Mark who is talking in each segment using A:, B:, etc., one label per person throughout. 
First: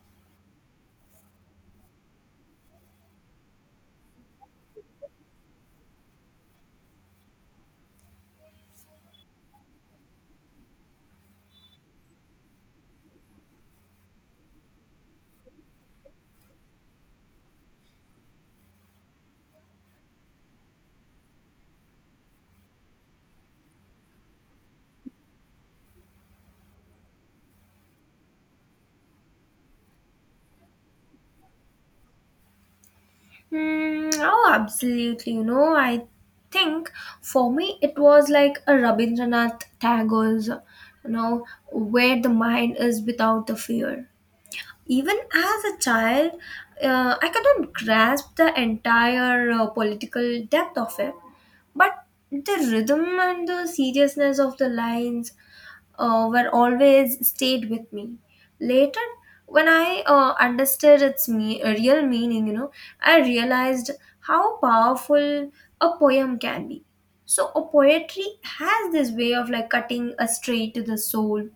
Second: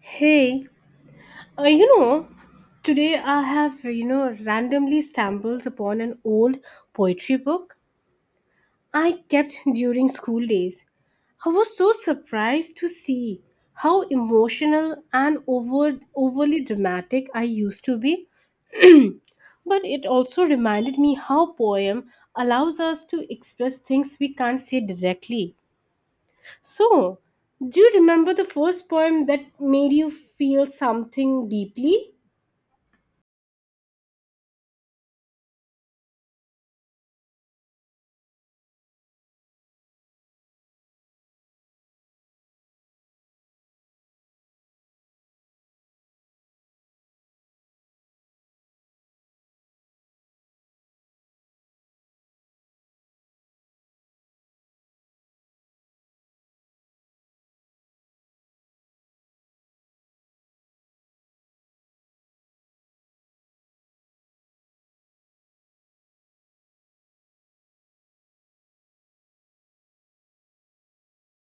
A: Hey, uh, you know, today I have, randomly stumbled upon an old poetry book I kept during school days. I was so surprised to see how emotional and overly dramatic I used to be. But it also reminded me how poem allows us to express things we can't say directly. So, do you remember the first poem that made you feel something deeply?
B: Oh, absolutely. I think for me it was like a Rabindranath Tagore's, you know, where the mind is without the fear. Even as a child, I couldn't grasp the entire political depth of it, but the rhythm and the seriousness of the lines were always stayed with me. Later, when I understood its real meaning, I realized how powerful a poem can be. So, a poetry has this way of like cutting a straight to the soul.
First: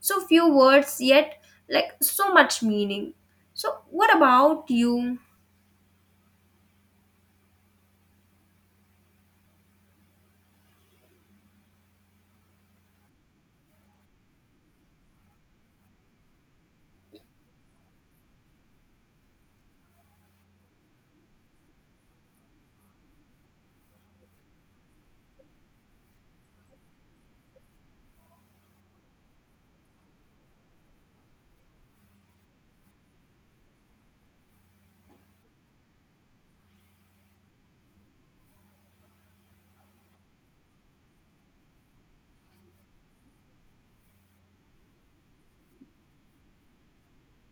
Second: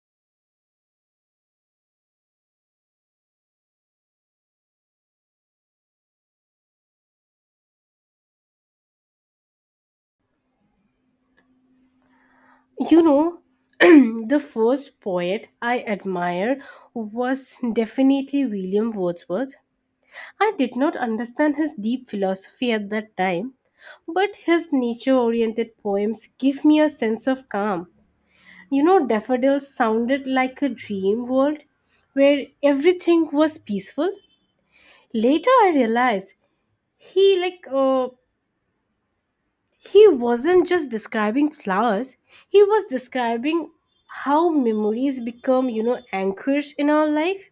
B: So few words, yet like so much meaning. So, what about you?
A: You know, the first poet I admired was definitely William Wordsworth. I did not understand his deep philosophy at that time, but his nature oriented poems give me a sense of calm. You know, daffodils sounded like a dream world where everything was peaceful. Later, I realized he like uh, he wasn't just describing flowers, he was describing how memories become, you know, anchors in our life.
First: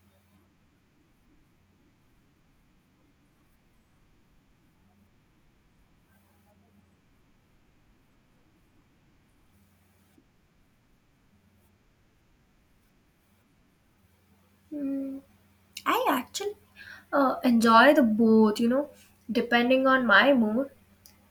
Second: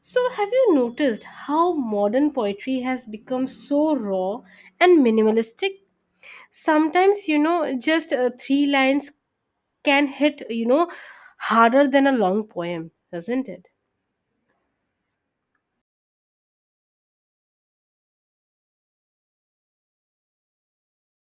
A: So, have you noticed how modern poetry has become so raw and minimalistic? Sometimes, you know, just 3 lines can hit, you know, harder than a long poem, doesn't it?
B: Hmm. I actually enjoy the both, depending on my mood.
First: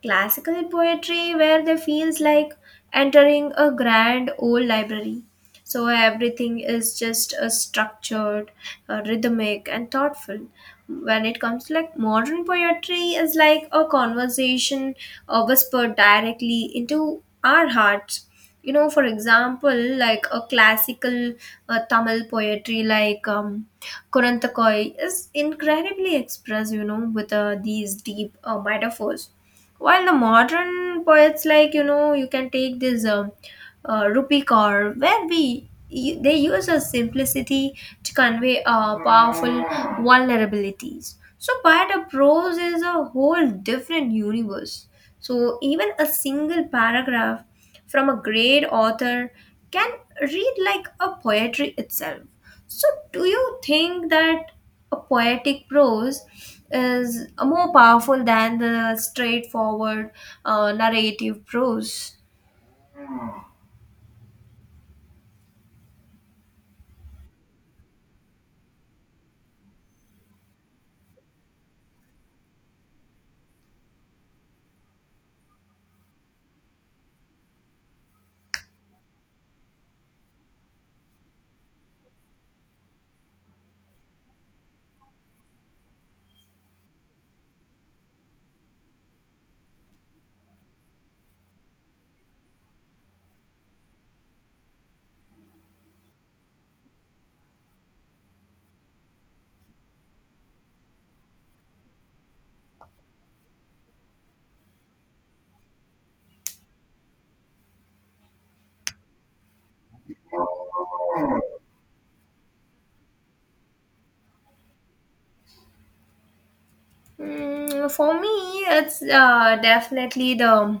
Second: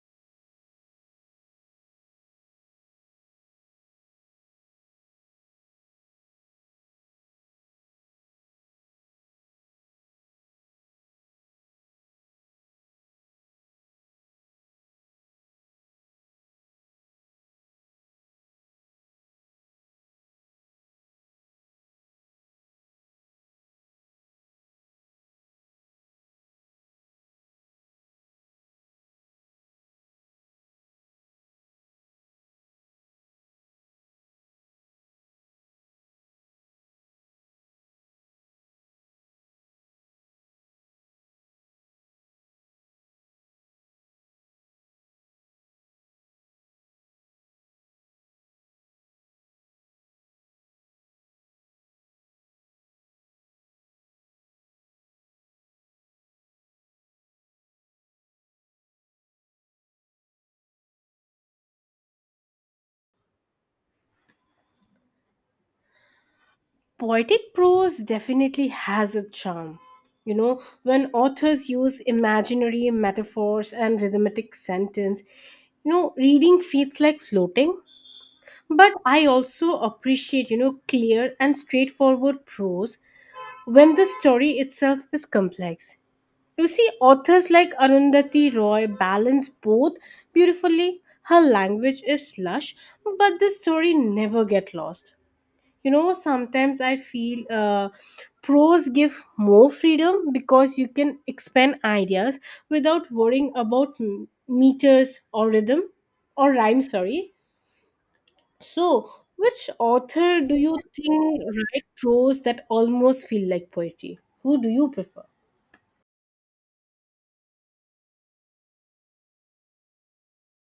B: Classical poetry, where they feels like entering a grand old library. So everything is just structured, rhythmic, and thoughtful. When it comes to like modern poetry, is like a conversation whispered directly into our hearts. For example, like a classical Tamil poetry, like Kurantokoi is incredibly expressed, with these deep metaphors. While the modern poets, like, you can take this, rupee car, where they use a simplicity to convey powerful vulnerabilities. So, but a prose is a whole different universe. So, even a single paragraph from a great author can read like a poetry itself. So, do you think that a poetic prose is more powerful than the straightforward narrative prose?
A: Poetic prose definitely has a charm. You know, when authors use imaginary metaphors and rhythmic sentence, you know, reading feels like floating. But I also appreciate, you know, clear and straightforward prose when the story itself is complex. You see, authors like Arundhati Roy balance both beautifully. Her language is lush, but the story never gets lost. You know, sometimes I feel pros give more freedom because you can expand ideas without worrying about meters or rhythm or rhyme, sorry. So, which author do you think write prose that almost feel like poetry? Who do you prefer?
B: For me, it's definitely the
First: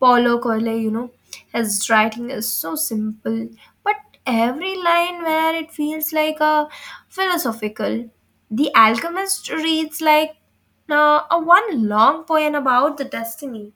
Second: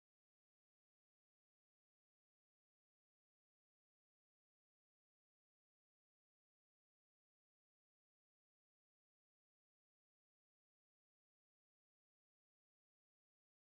B: Paulo Coelho, His writing is so simple, but every line where it feels like a philosophical. The Alchemist reads like a one long poem about the destiny.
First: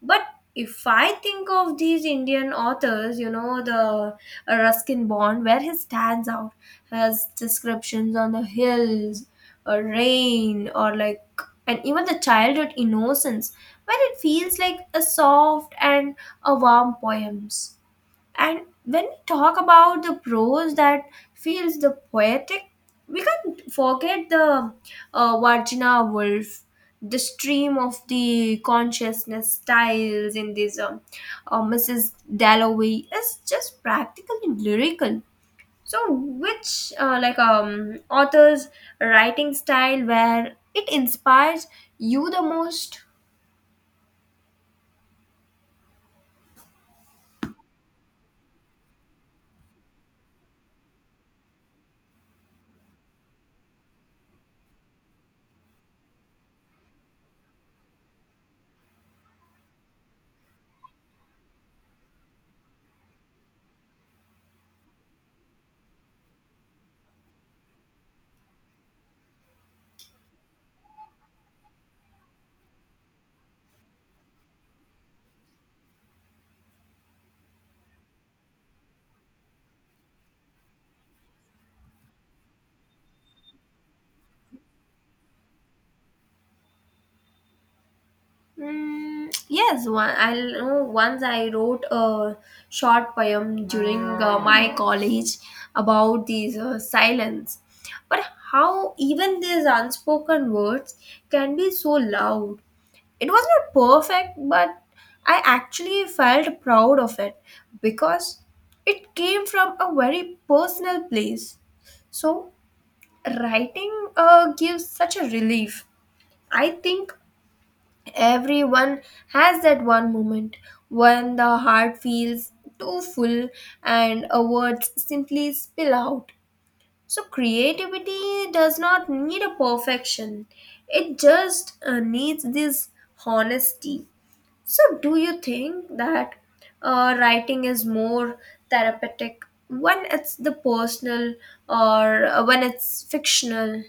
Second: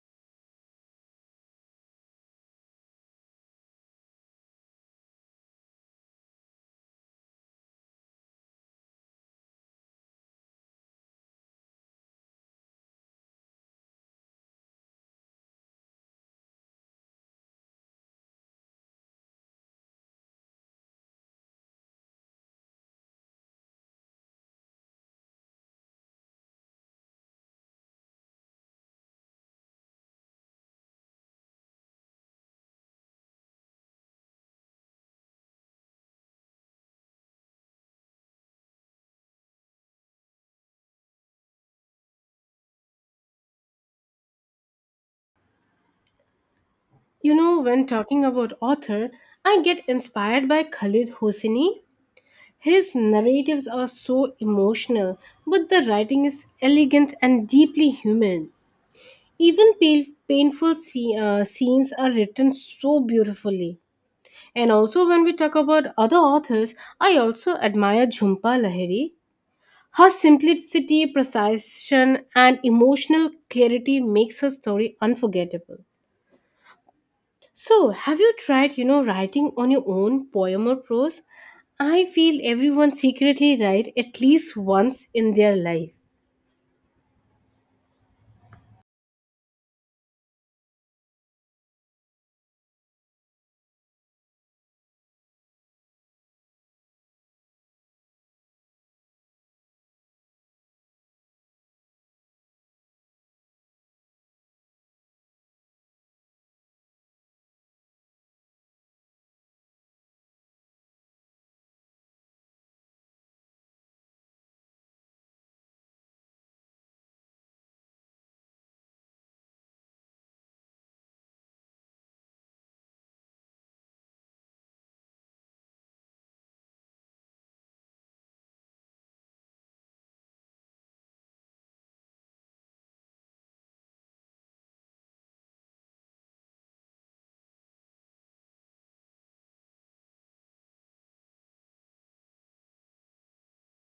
B: But if I think of these Indian authors, the Ruskin Bond, where he stands out, has descriptions on the hills, or rain, or like, and even the childhood innocence, where it feels like a soft and a warm poems. And when we talk about the prose that feels the poetic, we can't forget the Virginia Woolf, the stream of the consciousness styles in this Mrs. Dalloway is just practically lyrical. So, which like author's writing style where it inspires you the most?
A: You know, when talking about author, I get inspired by Khalid Hosseini. His narratives are so emotional, but the writing is elegant and deeply human. Even painful scenes are written so beautifully. And also, when we talk about other authors, I also admire Jhumpa Lahiri. Her simplicity, precision, and emotional clarity makes her story unforgettable. So, have you tried, you know, writing on your own poem or prose? I feel everyone secretly write at least once in their life.
B: Yes, one. I know once I wrote a short poem during my college about these silence, but how even these unspoken words can be so loud. It was not perfect, but I actually felt proud of it because it came from a very personal place. So writing gives such a relief. I think everyone has that one moment when the heart feels too full and words simply spill out. So, creativity does not need a perfection, it just needs this honesty. So, do you think that writing is more therapeutic when it's the personal or when it's fictional?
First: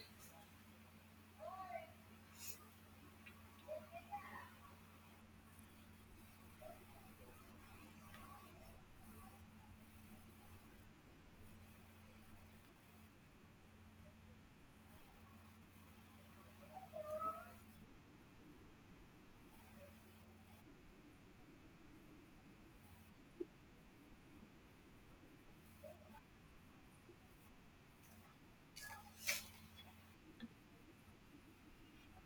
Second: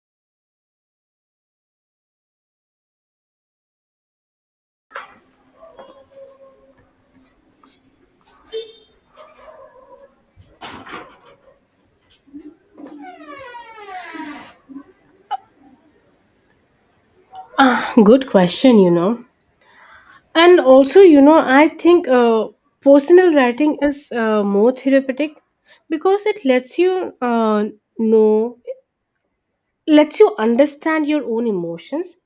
A: Good question, you know. And also, I think personal writing is more therapeutic because it lets you know, lets you understand your own emotions.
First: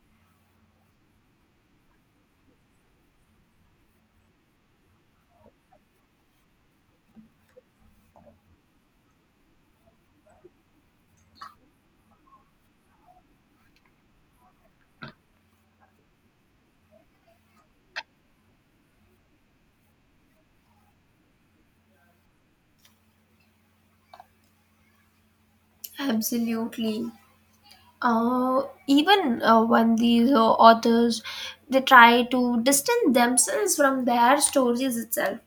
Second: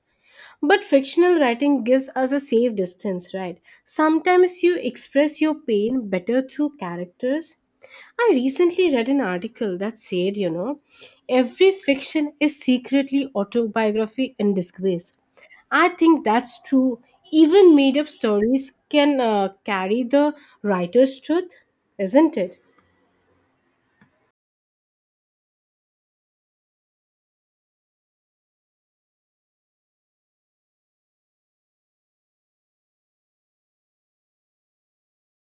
A: But fictional writing gives us a safe distance, right? Sometimes you express your pain better through characters. I recently read an article that said, you know, every fiction is secretly autobiography in disgrace. I think that's true. Even made up stories can carry the writer's truth, isn't it?
B: Absolutely. uh, Even when these authors they try to distance themselves from their stories itself,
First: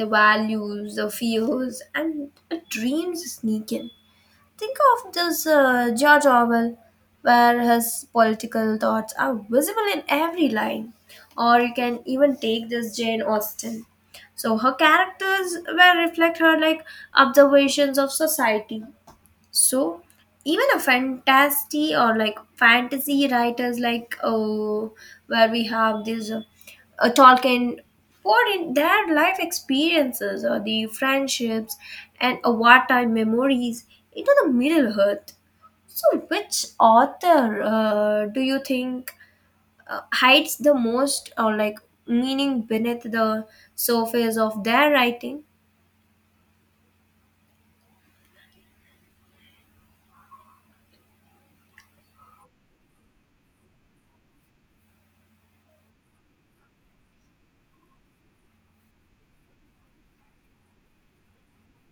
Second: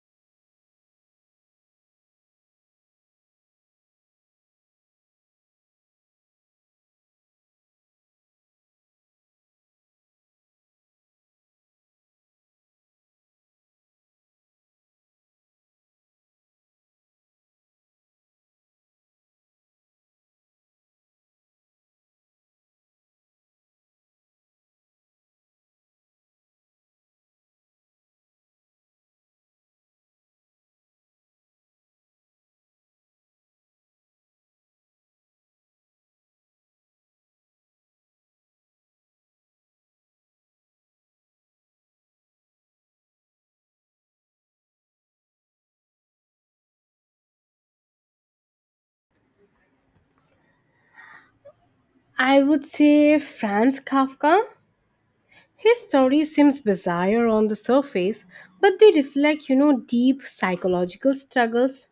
B: the values, the fears, and the dreams sneak in. Think of this George Orwell, where his political thoughts are visible in every line. Or you can even take this Jane Austen. So her characters were reflect her like observations of society. So even a fantasy or like fantasy writers like oh, where we have this Tolkien poured in their life experiences or the friendships and wartime memories into the Middle Earth. So which author do you think hides the most or like meaning beneath the surface of their writing?
A: I would say Franz Kafka. His story seems bizarre on the surface, but they reflect, you know, deep psychological struggles,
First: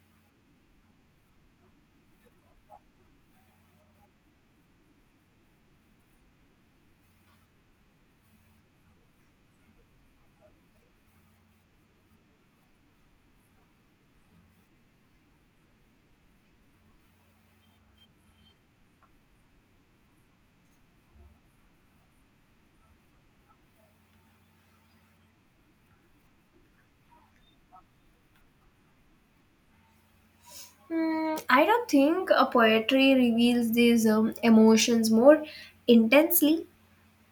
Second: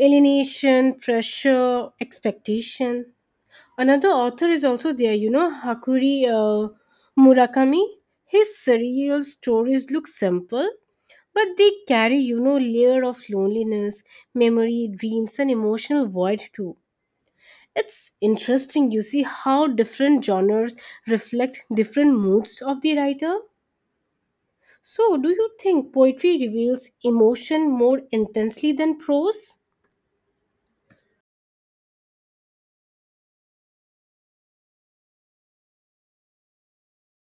A: alienation, pressure, expectation. Another author is also there, you know, Hakuri Murakami. His surreal stories look simple, but they carry, you know, layer of loneliness, memory, dreams, and emotional void too. It's interesting, you see, how different genres reflect different moods of the writer. So, do you think poetry reveals emotion more intensely than prose?
B: I don't think a poetry reveals these emotions more intensely.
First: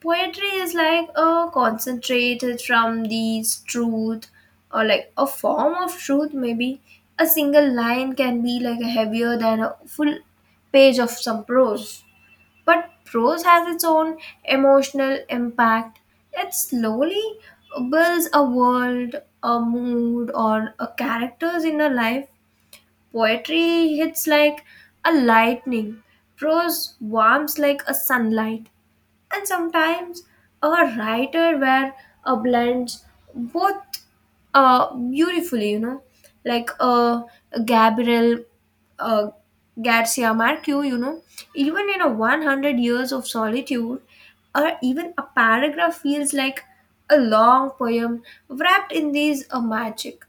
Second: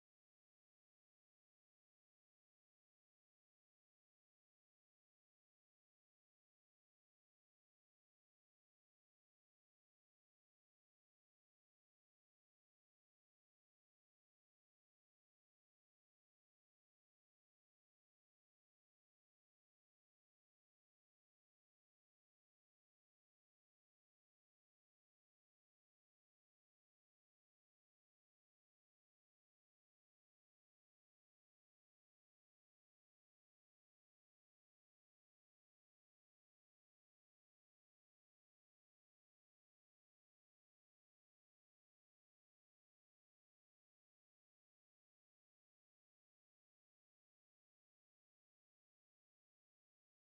B: Poetry is like a concentrated from these truth or like a form of truth maybe. A single line can be like a heavier than a full page of some prose. But prose has its own emotional impact. It slowly builds a world, a mood or a characters in a life. Poetry hits like a lightning, prose warms like a sunlight, and sometimes a writer where a blends both beautifully, like Gabriel uh, Garcia Marquez, even in a 100 years of solitude, or even a paragraph feels like a long poem wrapped in these magic.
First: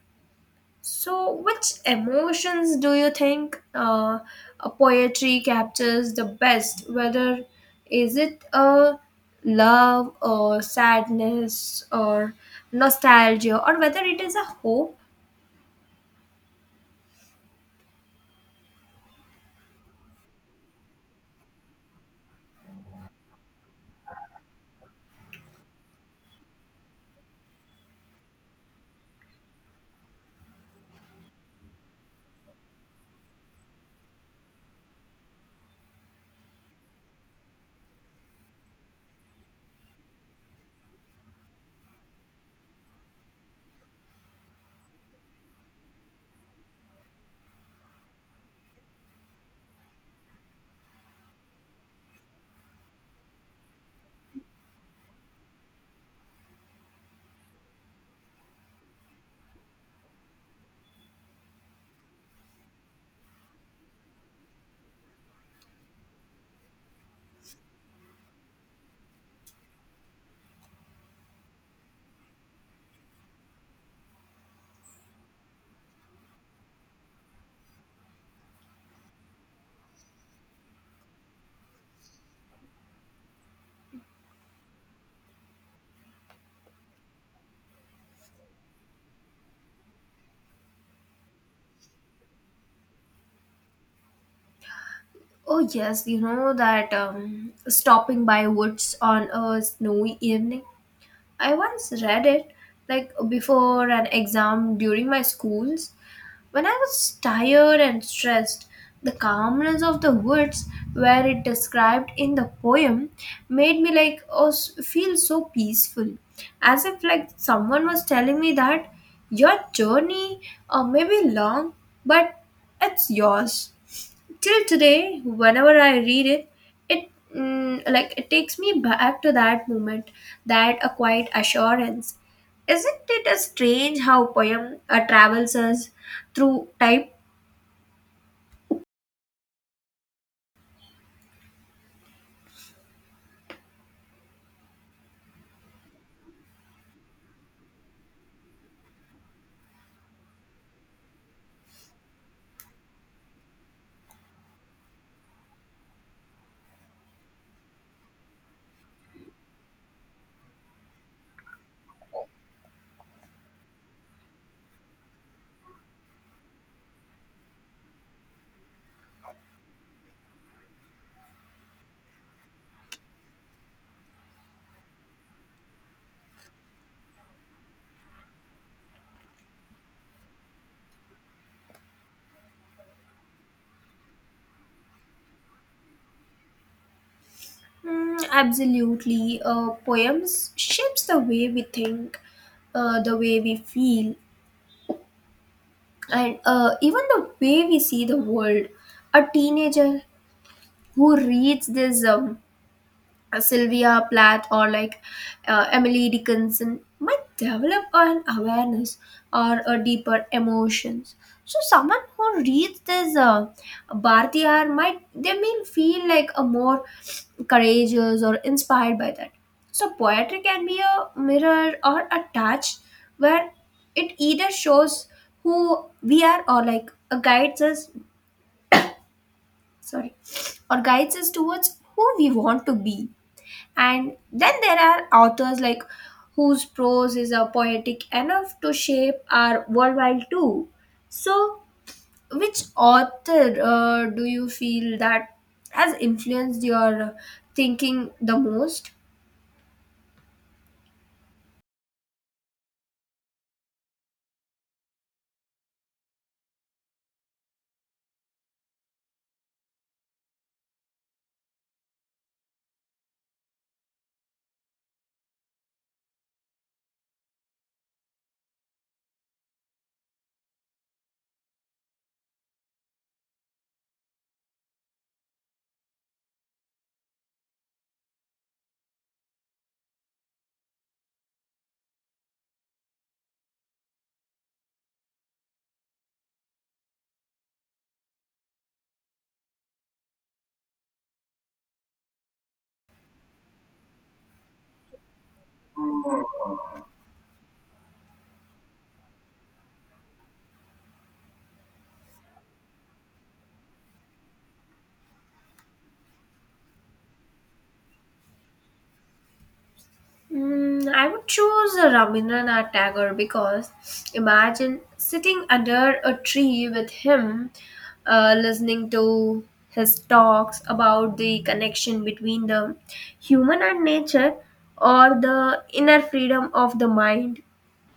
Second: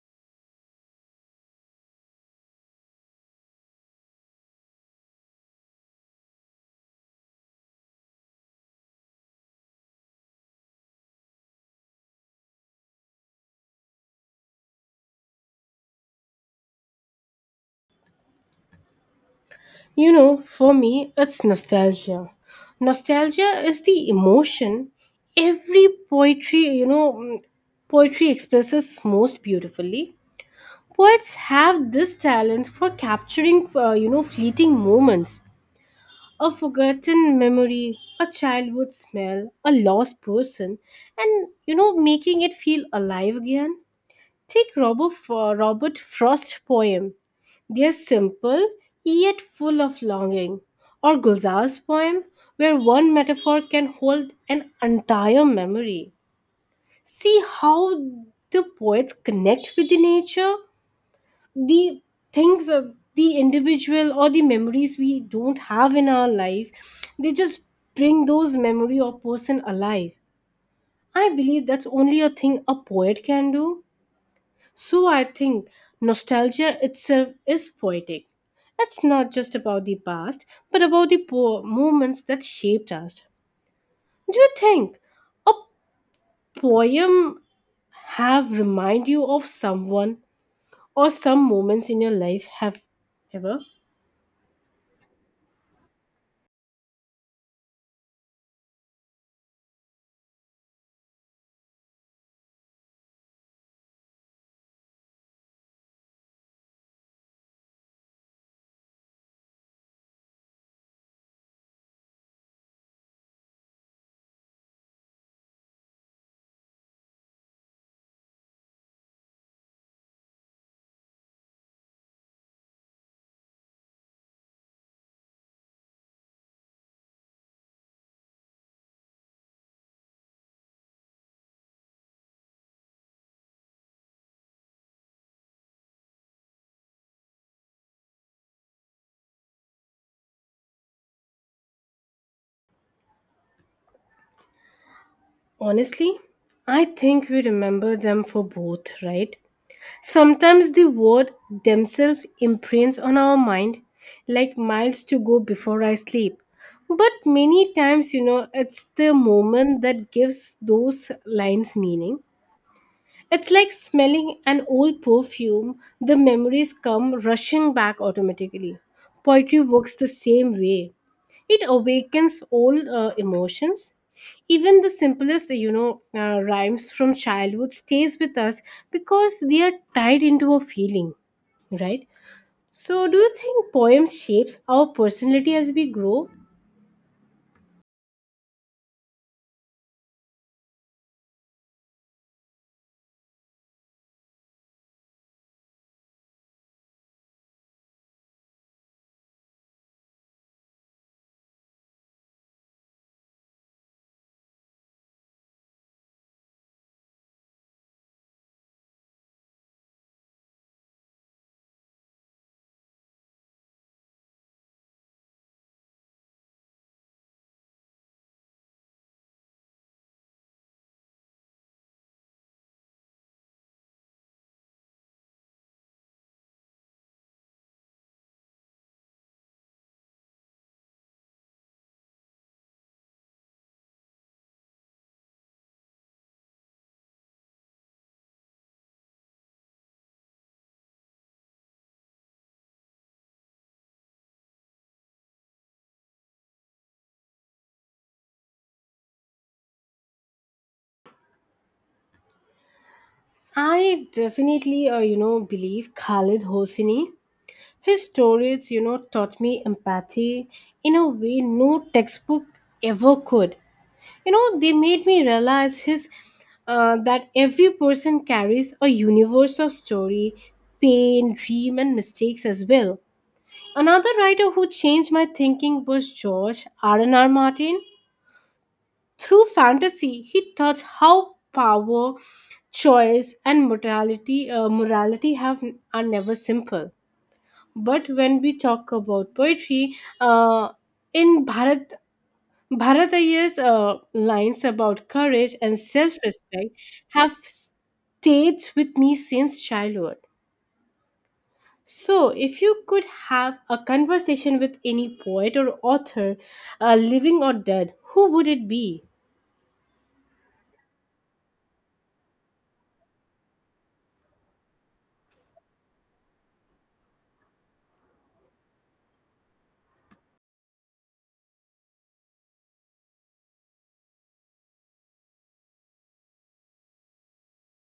B: So, which emotions do you think a poetry captures the best? Whether is it a love or sadness or nostalgia, or whether it is a hope?
A: You know, for me, it's nostalgia. Nostalgia is the emotion every poetry, you know, mm, poetry expresses most beautifully. Poets have this talent for capturing, you know, fleeting moments. A forgotten memory, a childhood smell, a lost person, and, you know, making it feel alive again. Take Robert Frost's poem. They are simple yet full of longing. Or Gulzar's poem, where one metaphor can hold an entire memory. See how the poets connect with the nature, the things of the individual or the memories we don't have in our life. They just bring those memory or person alive. I believe that's only a thing a poet can do. So I think nostalgia itself is poetic. It's not just about the past, but about the moments that shaped us. Do you think a poem have remind you of someone or some moments in your life have ever?
B: Oh yes, you know that stopping by woods on a snowy evening, I once read it like before an exam during my school's. When I was tired and stressed, the calmness of the woods where it described in the poem made me like feel so peaceful, as if like someone was telling me that your journey may be long, but it's yours. Till today whenever I read it, it like it takes me back to that moment, that a quiet assurance. Isn't it a strange how poem travels us through type?
A: Honestly, I think we remember them for both, right? Sometimes the word themselves imprints on our mind like miles to go before I sleep. But many times, you know, it's the moment that gives those lines meaning. It's like smelling an old perfume, the memories come rushing back automatically. Poetry works the same way. It awakens all emotions. Even the simplest, rhymes from childhood stays with us because they are tied into a feeling, right? So, do you think poems shapes our personality as we grow?
B: Absolutely, poems shapes the way we think, the way we feel, and even the way we see the world. A teenager who reads this Sylvia Plath or like Emily Dickinson might develop an awareness or a deeper emotions. So someone who reads this Bhartiyar might they may feel like a more courageous or inspired by that. So poetry can be a mirror or a touch where it either shows who we are or like guides us, sorry, or guides us towards who we want to be. And then there are authors like whose prose is poetic enough to shape our worldwide too. So, which author do you feel that has influenced your thinking the most?
A: I definitely, believe Khalid Hosseini. His stories, you know, taught me empathy in a way no textbook ever could. You know, they made me realize his that every person carries a universe of story, pain, dream, and mistakes as well. Another writer who changed my thinking was George R and R Martin. Through fantasy he taught how power, choice, and mortality morality have are never simple. But when we talk about poetry, uh, in Bharatayya's lines about courage and self respect have stayed with me since childhood. So, if you could have a conversation with any poet or author, living or dead, who would it be?
B: I would choose a Rabindranath Tagore because imagine sitting under a tree with him, listening to his talks about the connection between the human and nature or the inner freedom of the mind.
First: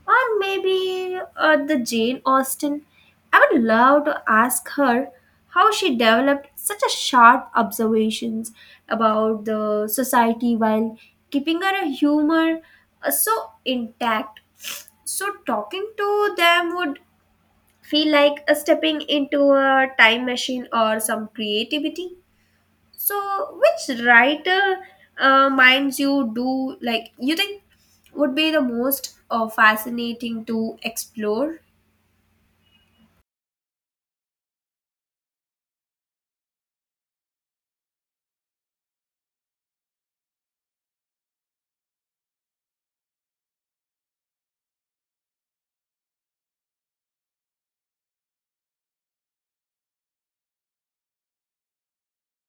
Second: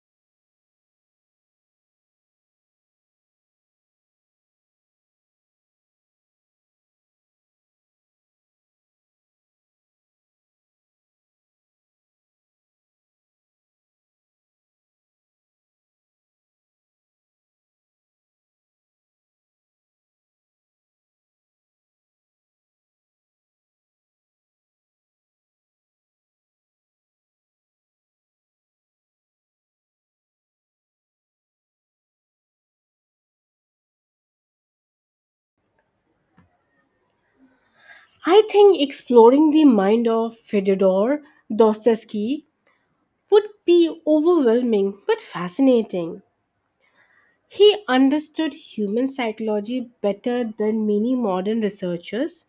B: Or maybe the Jane Austen. I would love to ask her how she developed such a sharp observations about the society while keeping her humor so intact. So talking to them would feel like a stepping into a time machine or some creativity. So, which writer minds you do like you think would be the most fascinating to explore?
A: I think exploring the mind of Fyodor Dostoevsky would be overwhelming but fascinating. He understood human psychology better than many modern researchers.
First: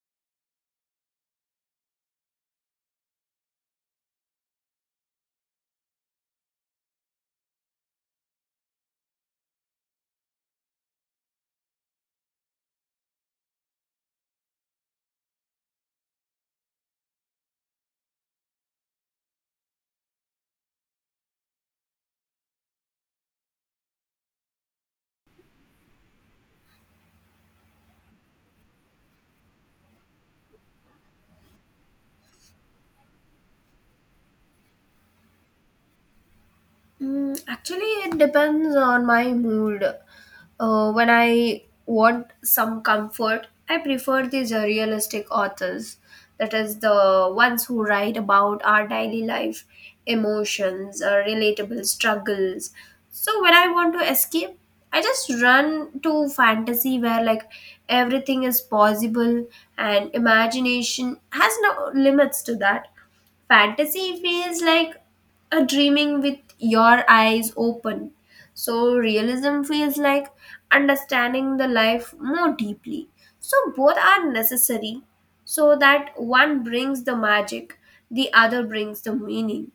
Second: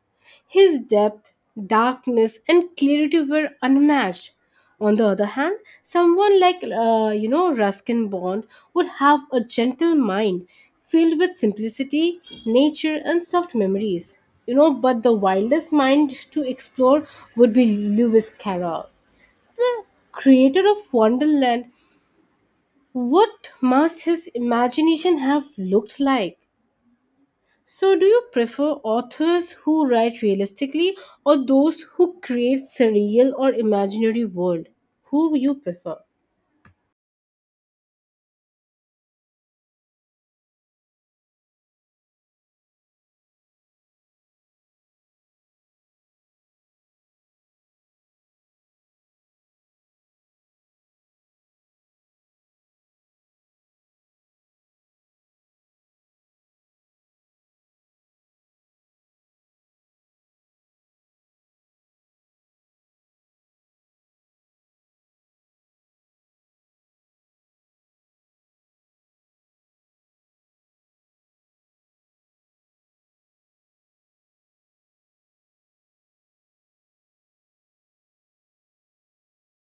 A: His depth, darkness, and clarity were unmatched. On the other hand, someone like Ruskin Bond would have a gentle mind filled with simplicity, nature, and soft memories. You know, but the wildest mind to explore would be Lewis Carroll, the creator of Wonderland. What must his imagination have looked like? So, do you prefer authors who write realistically or those who create surreal or imaginary world? Who you prefer?
B: Actually, it depends on my mood. When I want some comfort, I prefer these realistic authors. That is, the ones who write about our daily life, emotions, relatable struggles. So, when I want to escape, I just run to fantasy where like everything is possible and imagination has no limits to that. Fantasy feels like a dreaming with your eyes open. So realism feels like understanding the life more deeply. So both are necessary, so that one brings the magic, the other brings the meaning.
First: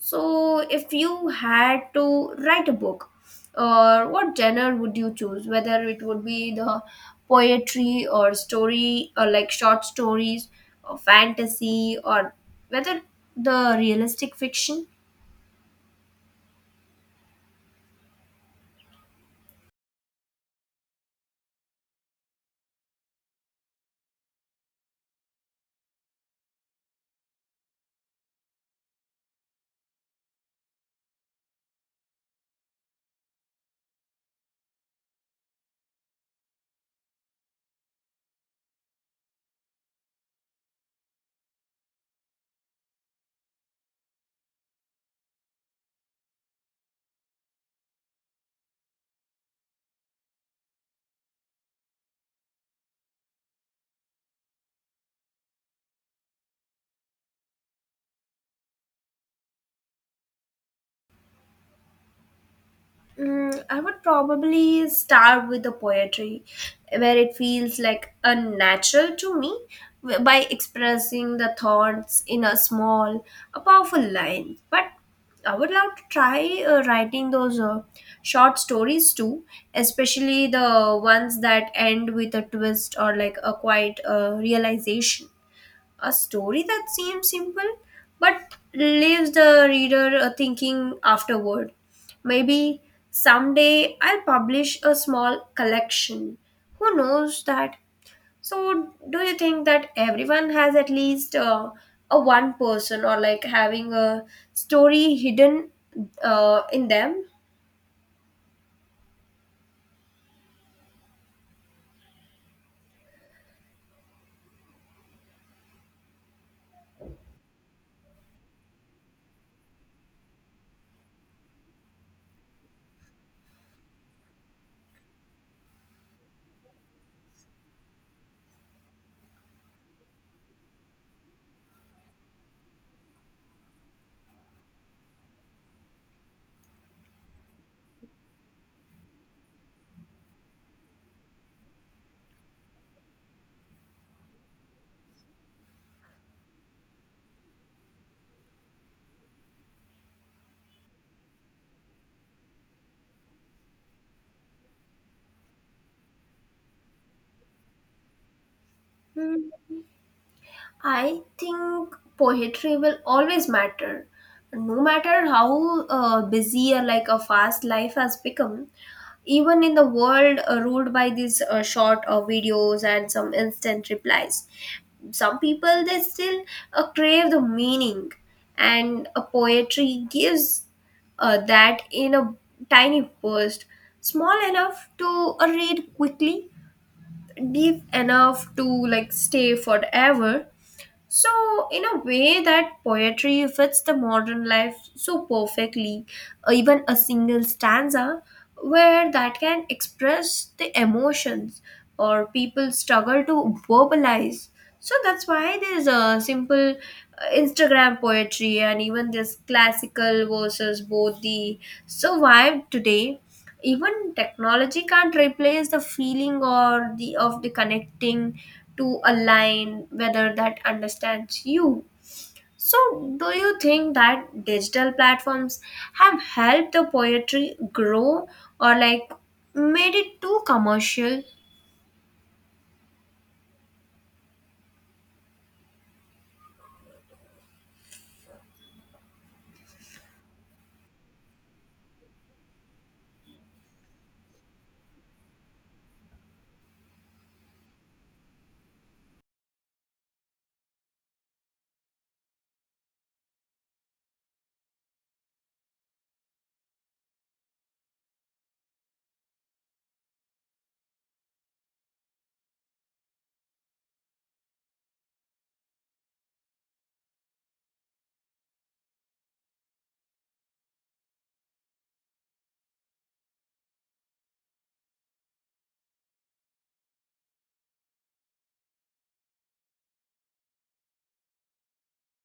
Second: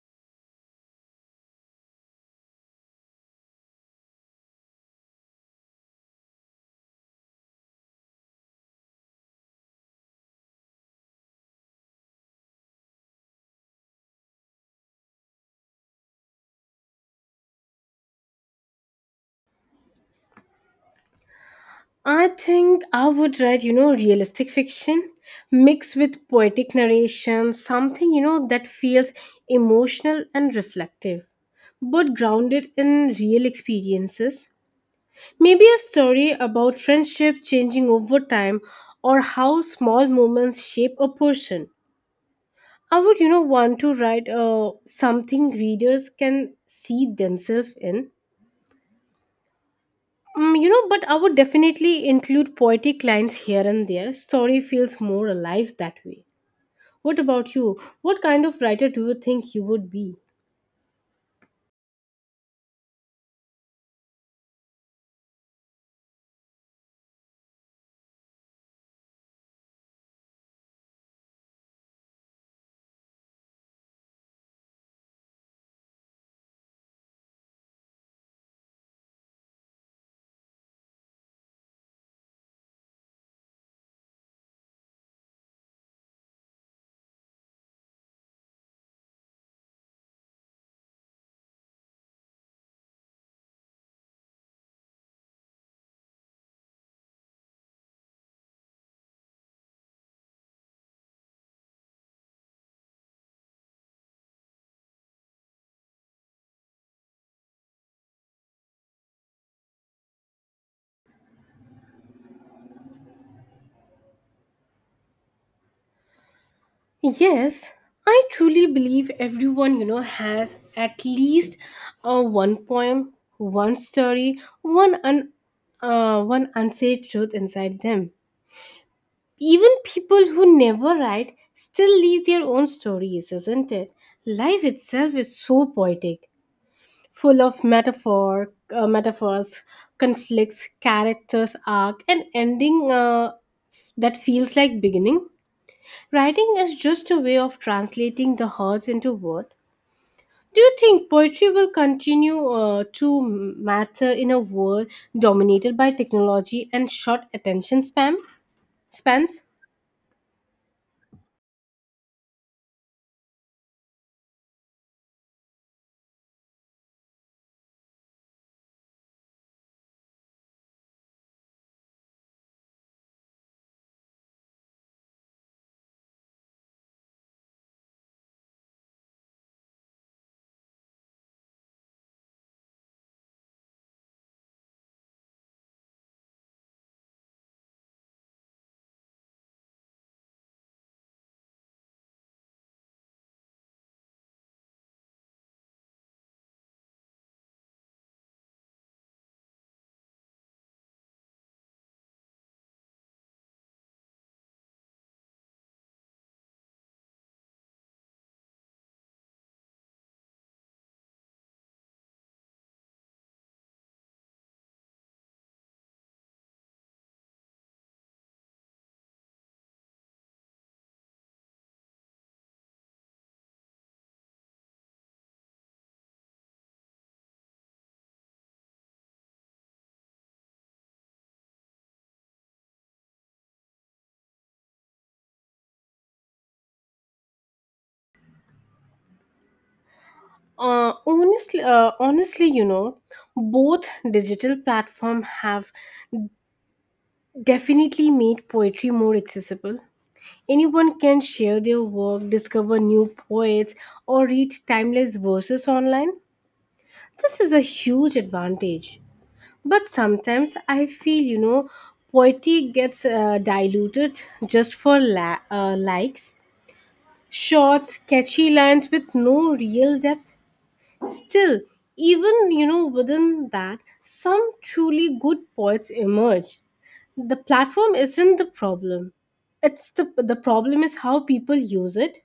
B: So, if you had to write a book, what genre would you choose? Whether it would be the poetry or story or like short stories or fantasy or whether the realistic fiction?
A: I think I would write, you know, realistic fiction mixed with poetic narration, something, you know, that feels emotional and reflective, but grounded in real experiences. Maybe a story about friendship changing over time or how small moments shape a person. I would, you know, want to write something readers can see themselves in. Mm, you know, but I would definitely include poetic lines here and there. Story feels more alive that way. What about you? What kind of writer do you think you would be?
B: I would probably start with the poetry, where it feels like unnatural to me by expressing the thoughts in a small, a powerful line. But I would love to try writing those short stories too, especially the ones that end with a twist or like a quiet realization. A story that seems simple but leaves the reader thinking afterward. Maybe someday I'll publish a small collection. Who knows that? So, do you think that everyone has at least a one person or like having a story hidden in them?
A: Yes, I truly believe everyone, you know, has at least one poem, one story, one unsaid truth inside them. Even people who never write still leave their own stories, isn't it? Life itself is so poetic, full of metaphors, conflicts, characters, arc, and ending that feels like beginning. Writing is just a way of translating the hurts into words. Do you think poetry will continue to matter in a world dominated by technology and short attention spam
B: Hmm.
A: spans?
B: I think poetry will always matter. No matter how busy or like a fast life has become, even in the world ruled by these short videos and some instant replies, some people they still crave the meaning, and a poetry gives that in a tiny burst, small enough to read quickly, deep enough to like stay forever. So, in a way, that poetry fits the modern life so perfectly, even a single stanza where that can express the emotions or people struggle to verbalize. So, that's why there's a simple Instagram poetry and even this classical versus both the survived today. Even technology can't replace the feeling or the of the connecting to a line whether that understands you. So, do you think that digital platforms have helped the poetry grow or like made it too commercial?
A: Honestly, you know, both digital platforms have definitely made poetry more accessible. Anyone can share their work, discover new poets, or read timeless verses online. This is a huge advantage. But sometimes I feel, you know, poetry gets diluted just for likes, short, catchy lines with no real depth. Still, even, you know, within that, some truly good poets emerge. The platform isn't the problem. It's The problem is how people use it.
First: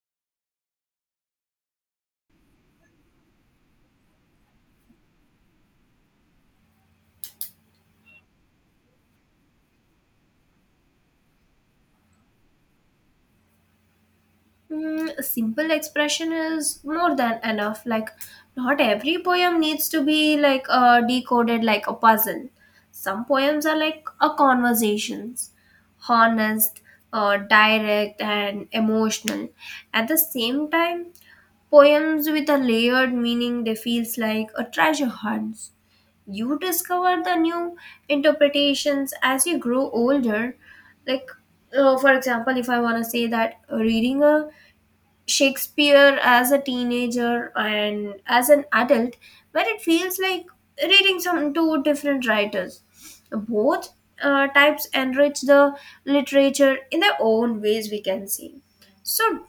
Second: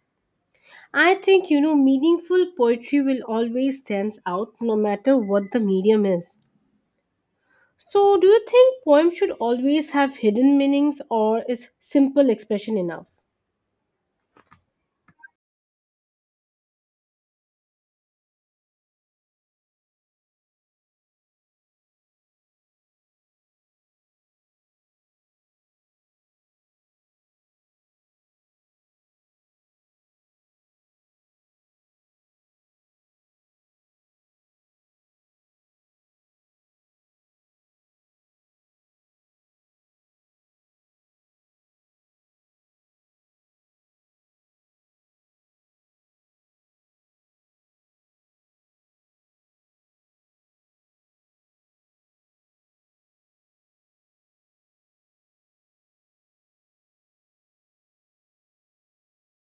A: I think, you know, meaningful poetry will always stands out no matter what the medium is. So, do you think poems should always have hidden meanings or is simple expression enough?
B: A simple expression is more than enough. Like, not every poem needs to be like decoded like a puzzle. Some poems are like a conversations, honest, direct, and emotional. At the same time, poems with a layered meaning they feels like a treasure hunt. You discover the new interpretations as you grow older. Like, for example, if I want to say that reading a Shakespeare as a teenager and as an adult, where it feels like reading some two different writers. Both types enrich the literature in their own ways, we can see. So,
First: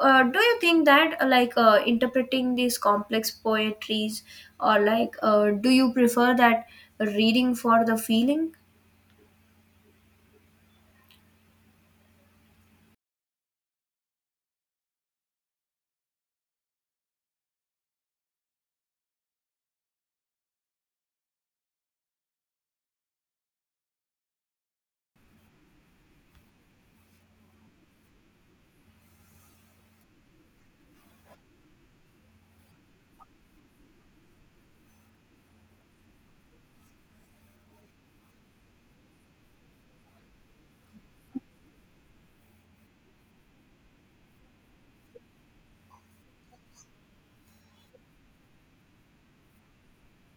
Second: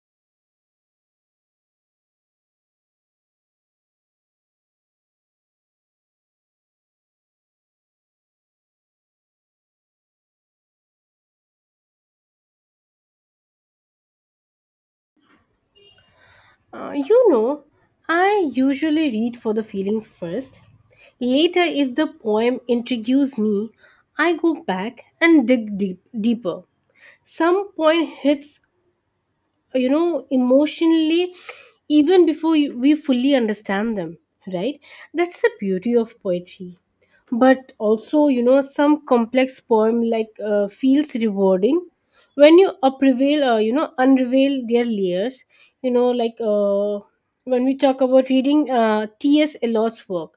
B: do you think that interpreting these complex poetries, or do you prefer that reading for the feeling?
A: You know, I usually read for the feeling first. Later, if the poem intrigues me, I go back and deeper. Some poem hits, you know, emotionally even before we fully understand them, right? That's the beauty of poetry. But also, you know, some complex poem feels rewarding when you unravel their layers, you know, when we talk about reading ts Eliot's work,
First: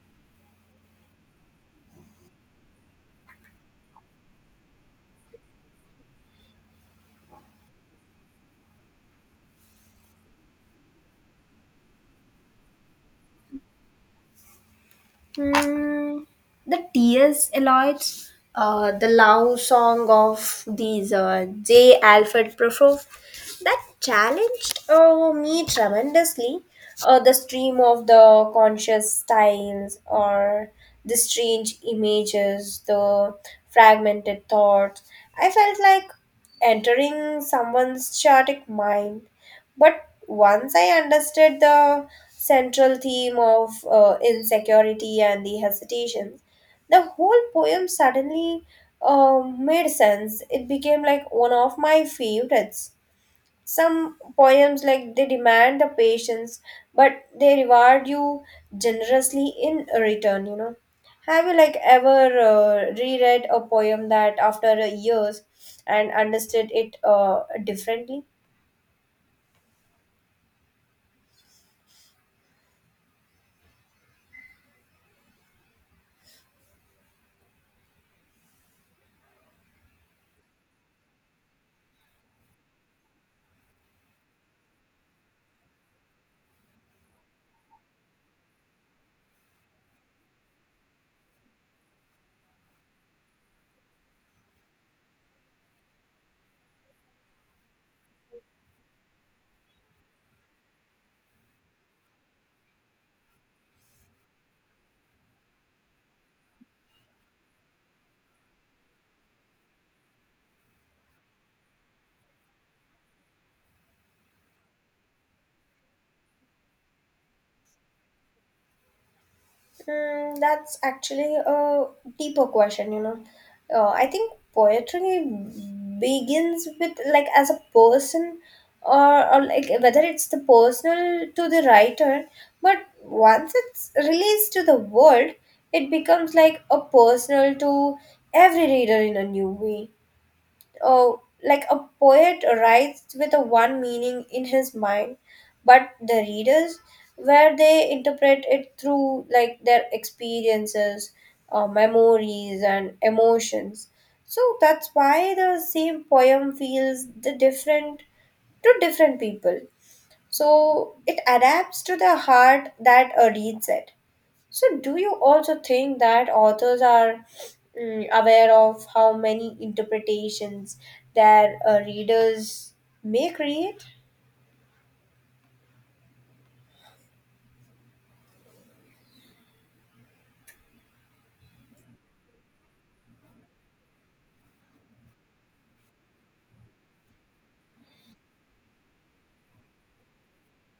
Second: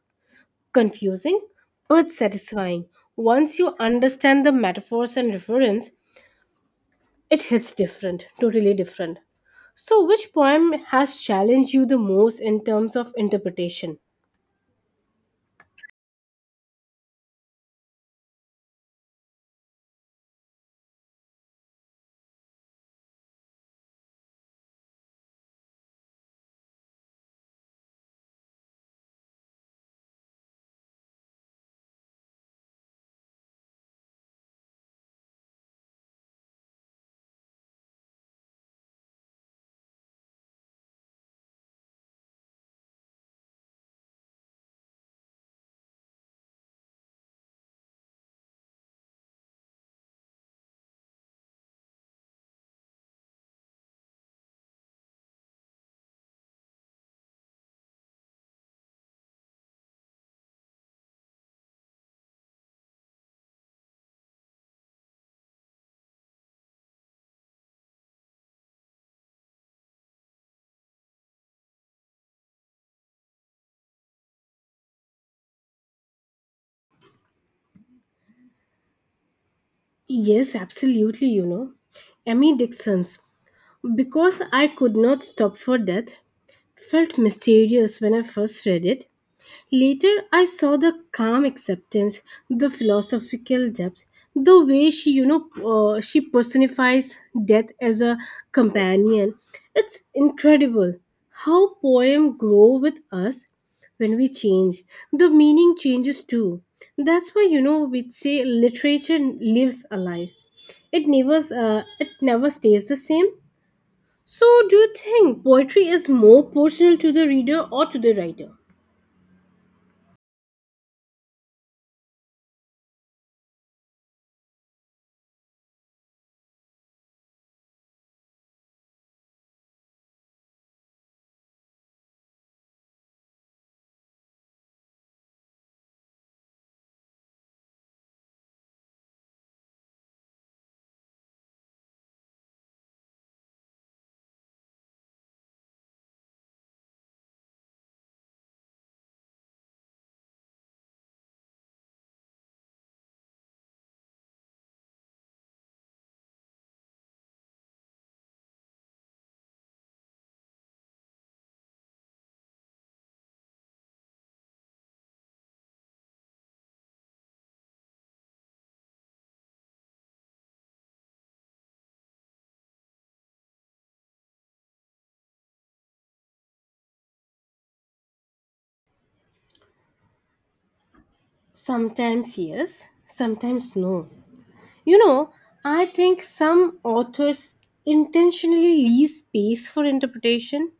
A: confusing but satisfying. Once you understand the metaphors and reference, it hits different, totally different. So, which poem has challenged you the most in terms of interpretation?
B: Mm, the tears alloys, the love song of these J. Alfred Prufroff that challenged me tremendously. The stream of the conscious styles or the strange images, the fragmented thoughts. I felt like entering someone's chaotic mind, but once I understood the central theme of insecurity and the hesitations, the whole poem suddenly made sense. It became like one of my favorites. Some poems, like, they demand the patience, but they reward you generously in return. You know, have you like ever reread a poem that after years and understood it differently?
A: Yes, absolutely, you know. Emmy Dixon's Because I Could Not Stop for Death felt mysterious when I first read it. Later, I saw the calm acceptance, the philosophical depth, the way she personifies death as a companion. It's incredible how poems grow with us. When we change, the meaning changes too. That's why, you know, we say literature lives alive. It never stays the same. So, do you think poetry is more personal to the reader or to the writer?
B: Mm, that's actually a deeper question, you know. I think poetry begins with, like, as a person, or like whether it's the personal to the writer, but once it's released to the world, it becomes like a personal to every reader in a new way. Oh, like a poet writes with a one meaning in his mind, but the readers, where they interpret it through like their experiences, memories, and emotions. So that's why the same poem feels the different to different people. So it adapts to the heart that reads it. So, do you also think that authors are, mm, aware of how many interpretations their readers may create?
A: Sometimes yes, sometimes no. You know, I think some authors intentionally leave space for interpretation.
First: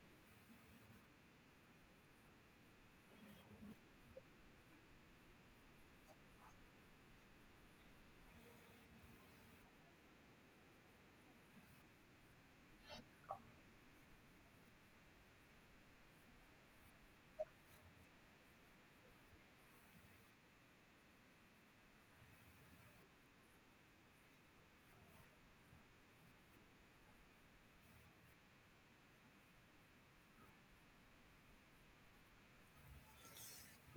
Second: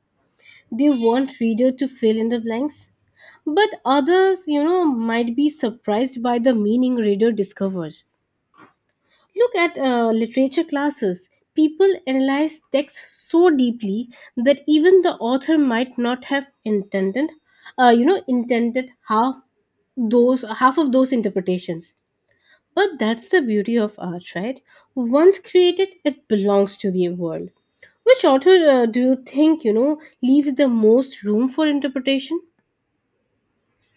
A: They want reader to fill in the blanks. But others, you know, might be surprised by the meaning reader discovers. Look at literature classes. People analyze texts so deeply that even the author might not have intended half those half of those interpretations. But that's the beauty of art, right? Once created, it belongs to the world. Which author do you think, leaves the most room for interpretation?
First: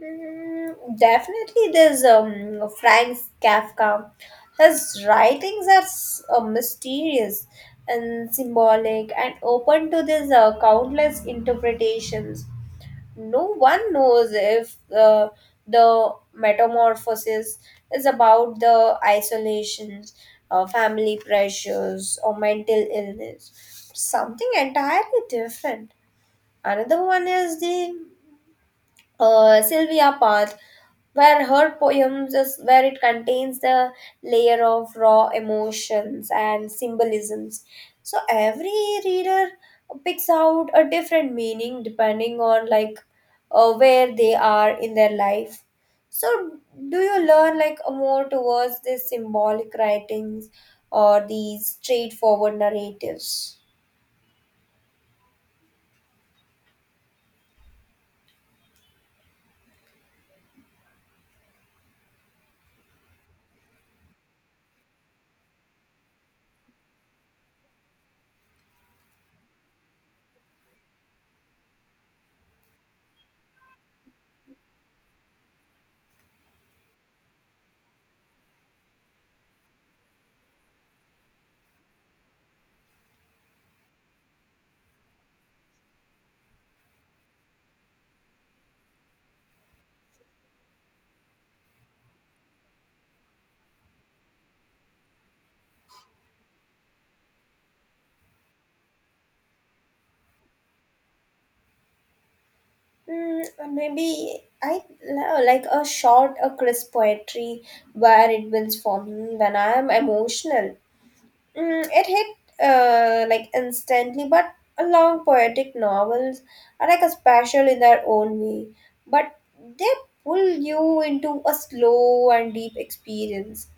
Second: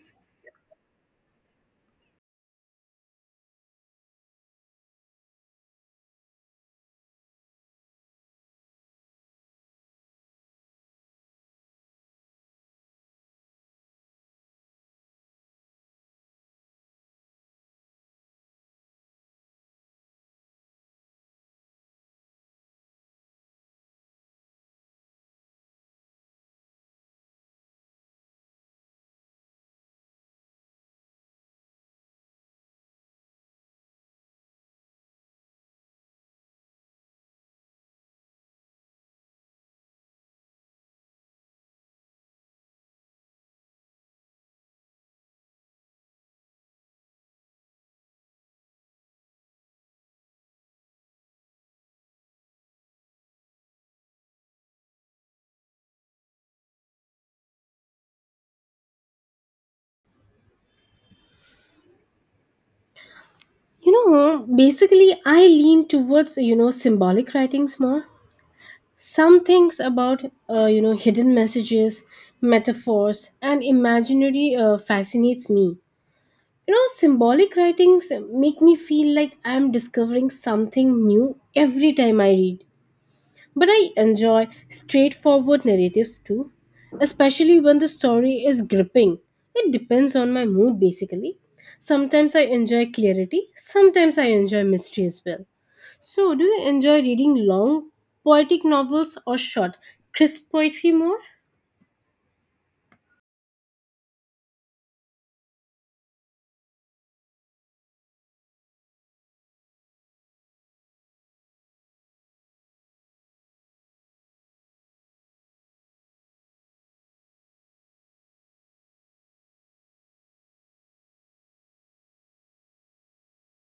B: Mm, definitely, there's Franz Kafka. His writings are mysterious and symbolic and open to these countless interpretations. No one knows if the metamorphosis is about the isolations, family pressures, or mental illness. Something entirely different. Another one is the Sylvia Path, where her poems is where it contains the layer of raw emotions and symbolisms. So every reader picks out a different meaning depending on like where they are in their life. So do you learn like more towards this symbolic writings or these straightforward narratives?
A: I lean towards, symbolic writings more. Some things about, hidden messages, metaphors, and imaginary fascinates me. You know, symbolic writings make me feel like I'm discovering something new every time I read. But I enjoy straightforward narratives too, especially when the story is gripping. It depends on my mood basically. Sometimes I enjoy clarity, sometimes I enjoy mystery as well. So, do you enjoy reading long poetic novels or short, crisp poetry more?
B: Mm, maybe I love like a short, a crisp poetry where it builds for me when I am emotional. Mm, it hit like instantly, but a long poetic novels are like a special in their own way, but they pull you into a slow and deep experience.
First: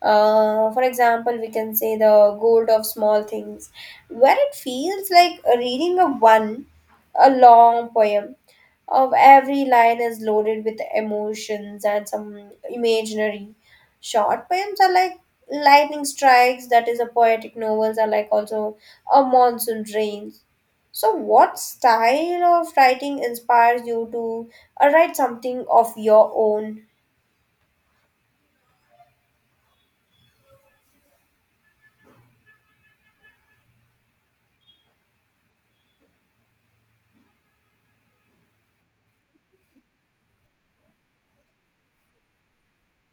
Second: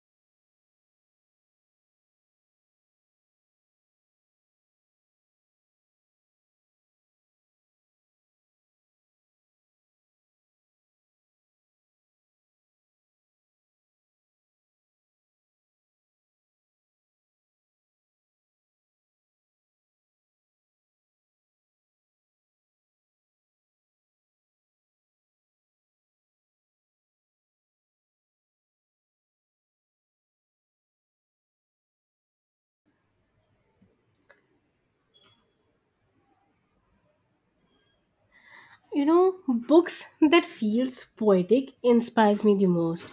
B: For example, we can say the gold of small things, where it feels like reading a one, a long poem of every line is loaded with emotions and some imaginary. Short poems are like lightning strikes, that is, a poetic novels are like also a monsoon rains. So, what style of writing inspires you to write something of your own?
A: You know, books that feels poetic inspires me the most.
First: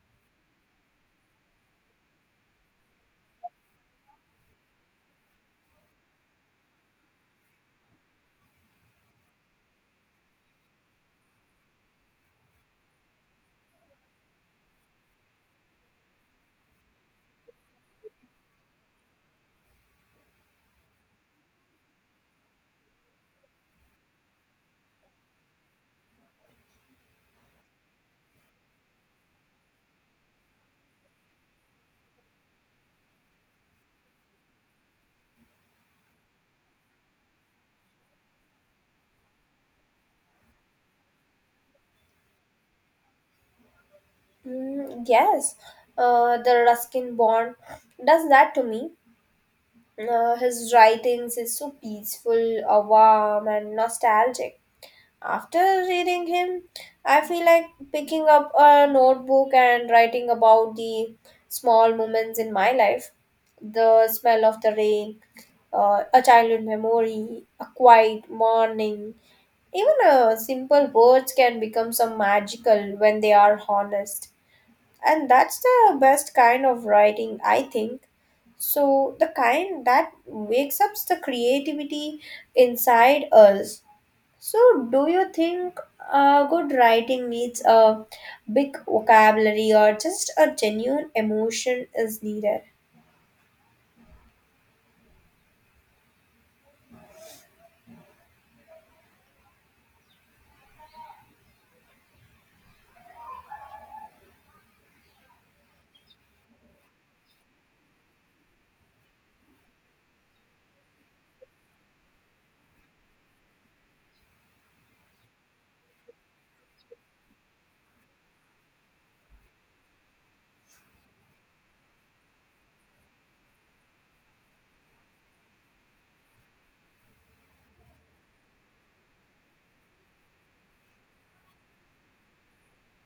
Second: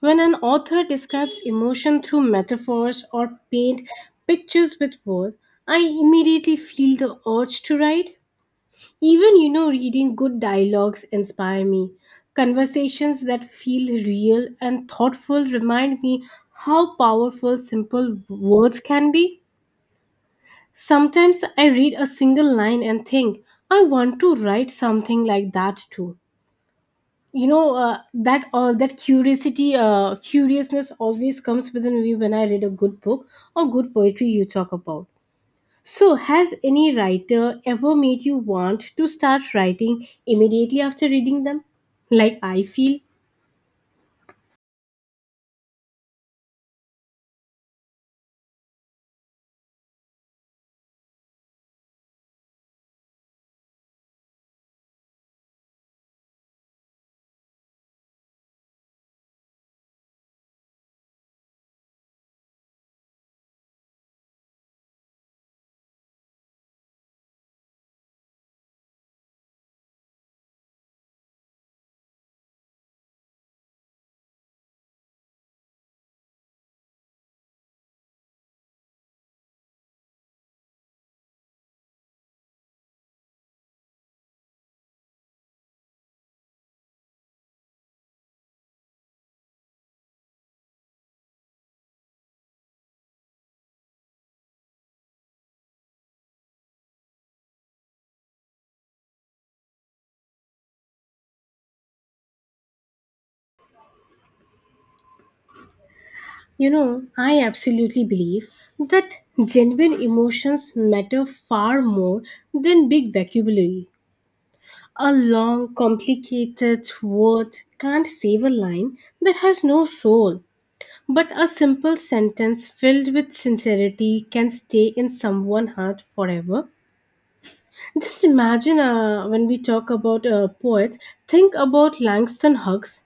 A: When an author describes emotion through metaphors or paint pictures with words, I immediately feel the urge to write. Even you know reading good dialogues inspire me. Conversations that feel real and thoughtful remind me how powerful simple words can be. Sometimes I read a single line and think, I want to write something like that too you know that that curiosity curiousness always comes within me when I read a good book or good poetry you talk about. So has any writer ever made you want to start writing immediately after reading them, like I feel?
B: Mm, yes, the Ruskin Bond does that to me. His writings is so peaceful, warm, and nostalgic. After reading him, I feel like picking up a notebook and writing about the small moments in my life: the smell of the rain, a childhood memory, a quiet morning. Even simple words can become some magical when they are honest. And that's the best kind of writing, I think. So, the kind that wakes up the creativity inside us. So, do you think good writing needs a big vocabulary or just a genuine emotion is needed?
A: You know, I absolutely believe that genuine emotions matter far more than big vocabulary. A long complicated word can't save a line that has no soul. But a simple sentence filled with sincerity can stay in someone's heart forever. Just imagine when we talk about poets, think about Langston Hughes.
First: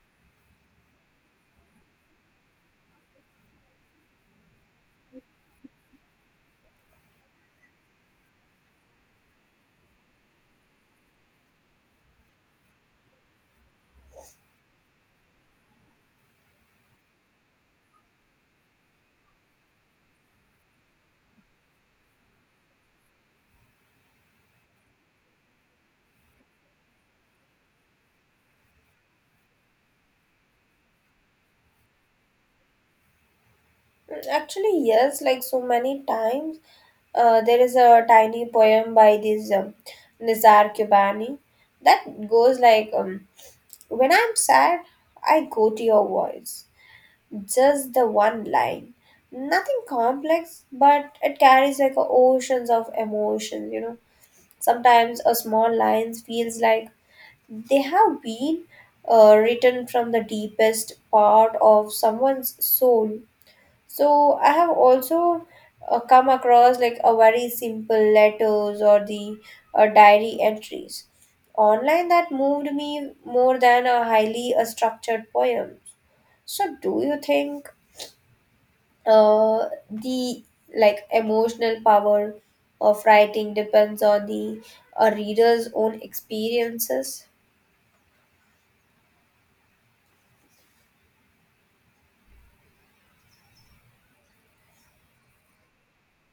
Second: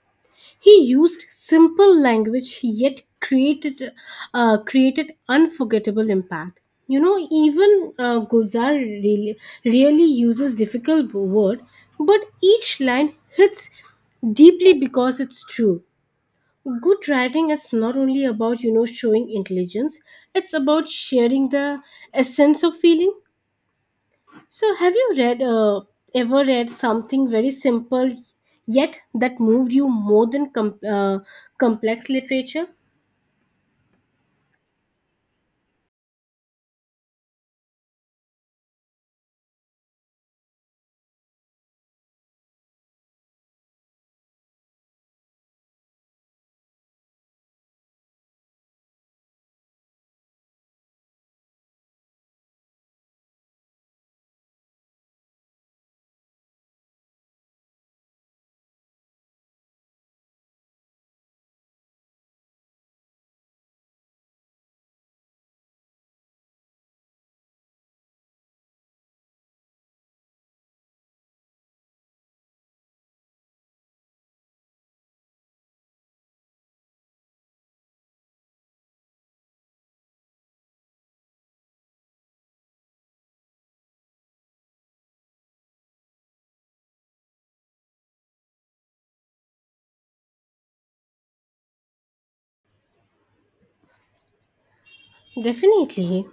A: He used simple language yet created created unforgettable impact. You know, even Gulzar really, really uses difficult word, but each line hits deeply because it's true. Good writing is not only about, you know, showing intelligence. It's about sharing the essence of feeling. So have you read ever read something very simple yet that moved you more than complex literature?
B: Mm, actually, yes, like so many times, there is a tiny poem by this Nizar Kubani that goes like, when I'm sad, I go to your voice. Just the one line. Nothing complex, but it carries like a oceans of emotions, you know. Sometimes a small line feels like they have been written from the deepest part of someone's soul. So I have also come across like a very simple letters or the diary entries online that moved me more than a highly structured poem. So do you think the like emotional power of writing depends on the a reader's own experiences?
A: Definitely.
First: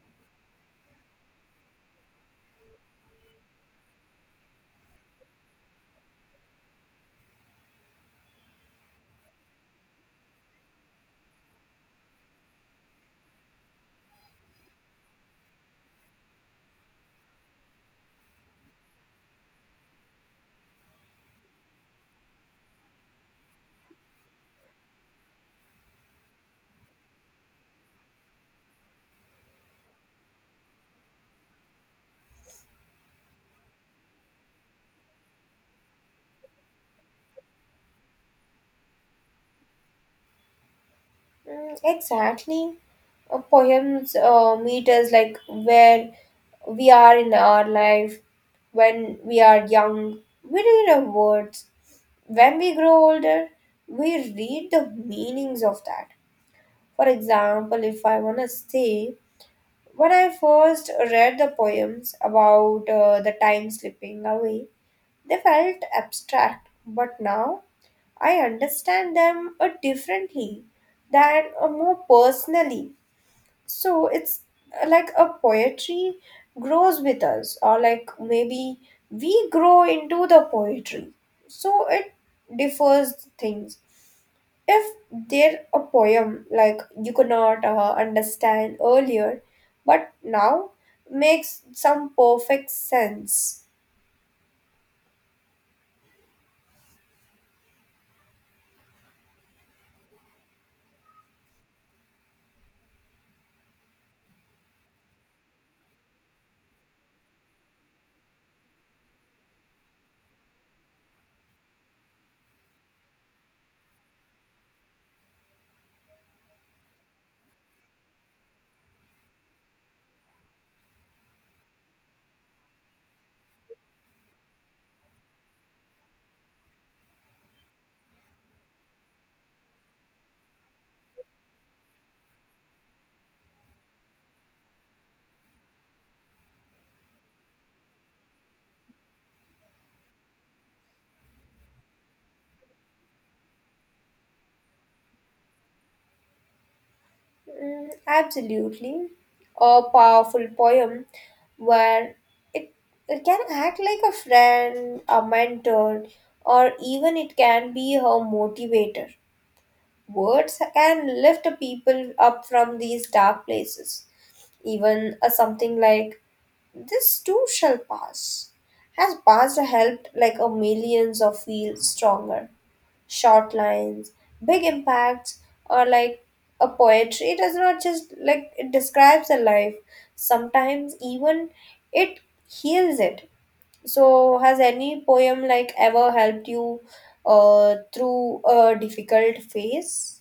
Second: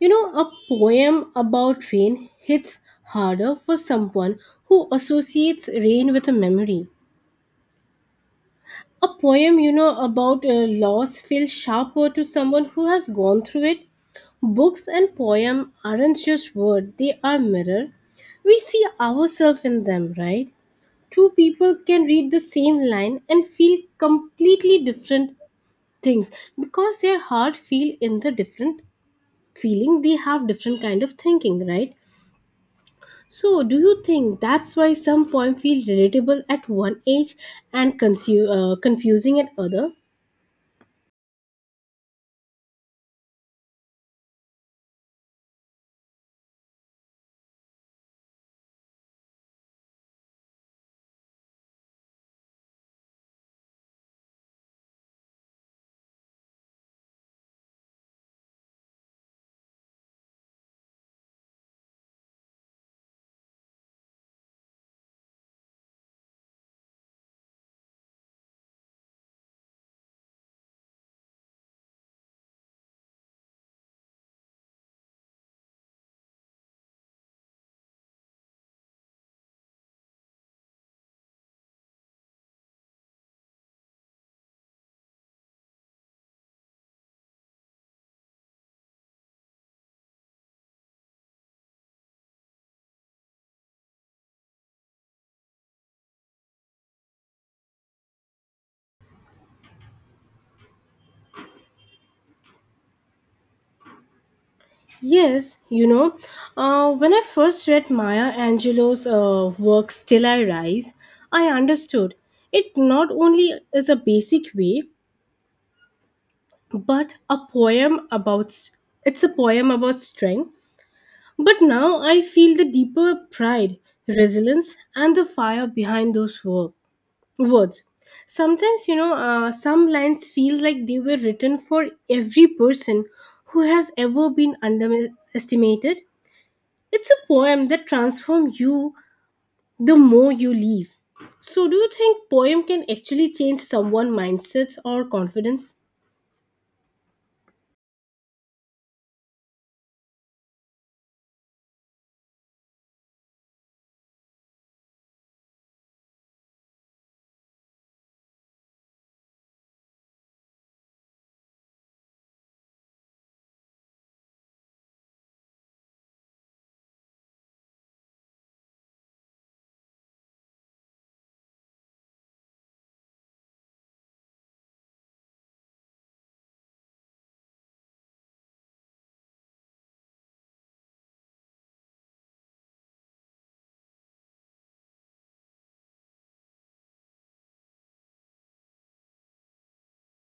A: You know, a poem about rain hits harder for someone who associates rain with a memory. A poem, you know, about a loss feels sharper to someone who has gone through it. Books and poem aren't just words, they are mirror. We see ourselves in them, right? Two people can read the same line and feel completely different things, because their heart feel in the different feeling, they have different kind of thinking, right? So do you think that's why some poem feel relatable at one age and confusing at other?
B: Mm, exactly. Poems meet us like where we are in our life. When we are young, we read our words. When we grow older, we read the meanings of that. For example, if I want to say, when I first read the poems about the time slipping away, they felt abstract, but now I understand them differently, than more personally. So it's like a poetry grows with us, or like maybe we grow into the poetry. So it differs things. If there a poem like you could not understand earlier, but now makes some perfect sense.
A: Yes, you know, when I first read Maya Angelou's work Still I Rise, I understood it not only is a basic way, but a poem about strength. But now I feel the deeper pride, resilience, and the fire behind those words. Sometimes, you know, some lines feel like they were written for every person who has ever been underestimated. It's a poem that transforms you the more you leave. So, do you think poem can actually change someone's mindsets or confidence?
B: Mm, absolutely. A powerful poem where it, it can act like a friend, a mentor, or even it can be a motivator. Words can lift people up from these dark places. Even something like this too shall pass has passed helped like a millions of feel stronger. Short lines, big impacts, or like a poetry. It does not just like it describes a life. Sometimes even it heals it. So has any poem like ever helped you through a difficult phase?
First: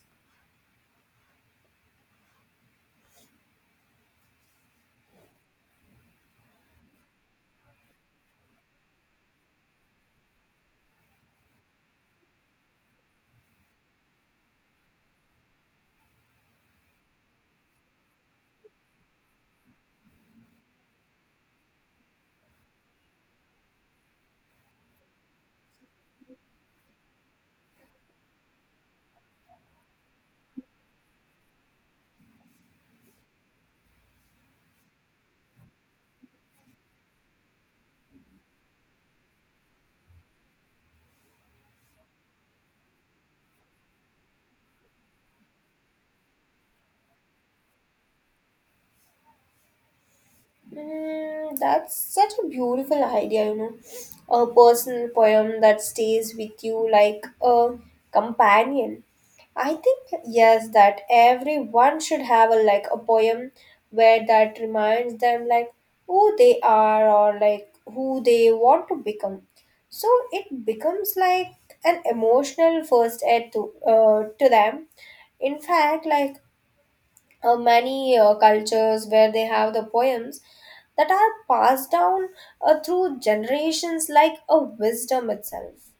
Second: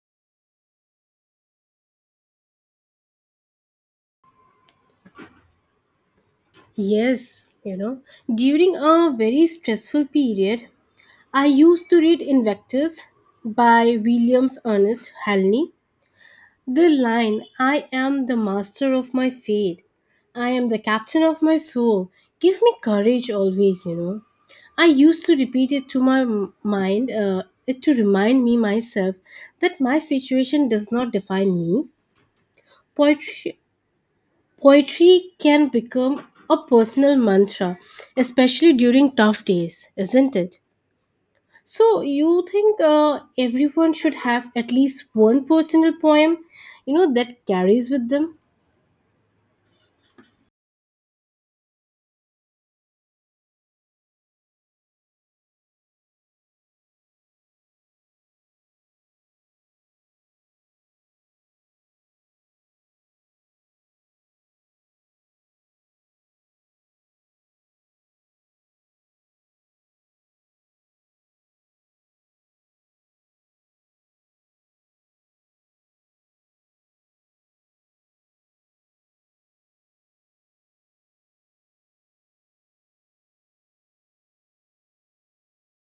A: Yes, you know, during a very stressful period, I used to read Invectors by Williams Ernest Halney. The line, I am the master of my fate, I am the captain of my soul, give me courage always, you know. I used to repeat it to my mind, it to remind me myself that my situation does not define me. Poetry, poetry can become a personal mantra, especially during tough days, isn't it? So you think everyone should have at least one personal poem, you know, that carries with them?
B: Mm, that's such a beautiful idea, you know. A personal poem that stays with you like a companion. I think, yes, that everyone should have a like a poem where that reminds them like who they are or like who they want to become. So it becomes like an emotional first aid to to them. In fact, like many cultures where they have the poems that are passed down through generations like a wisdom itself.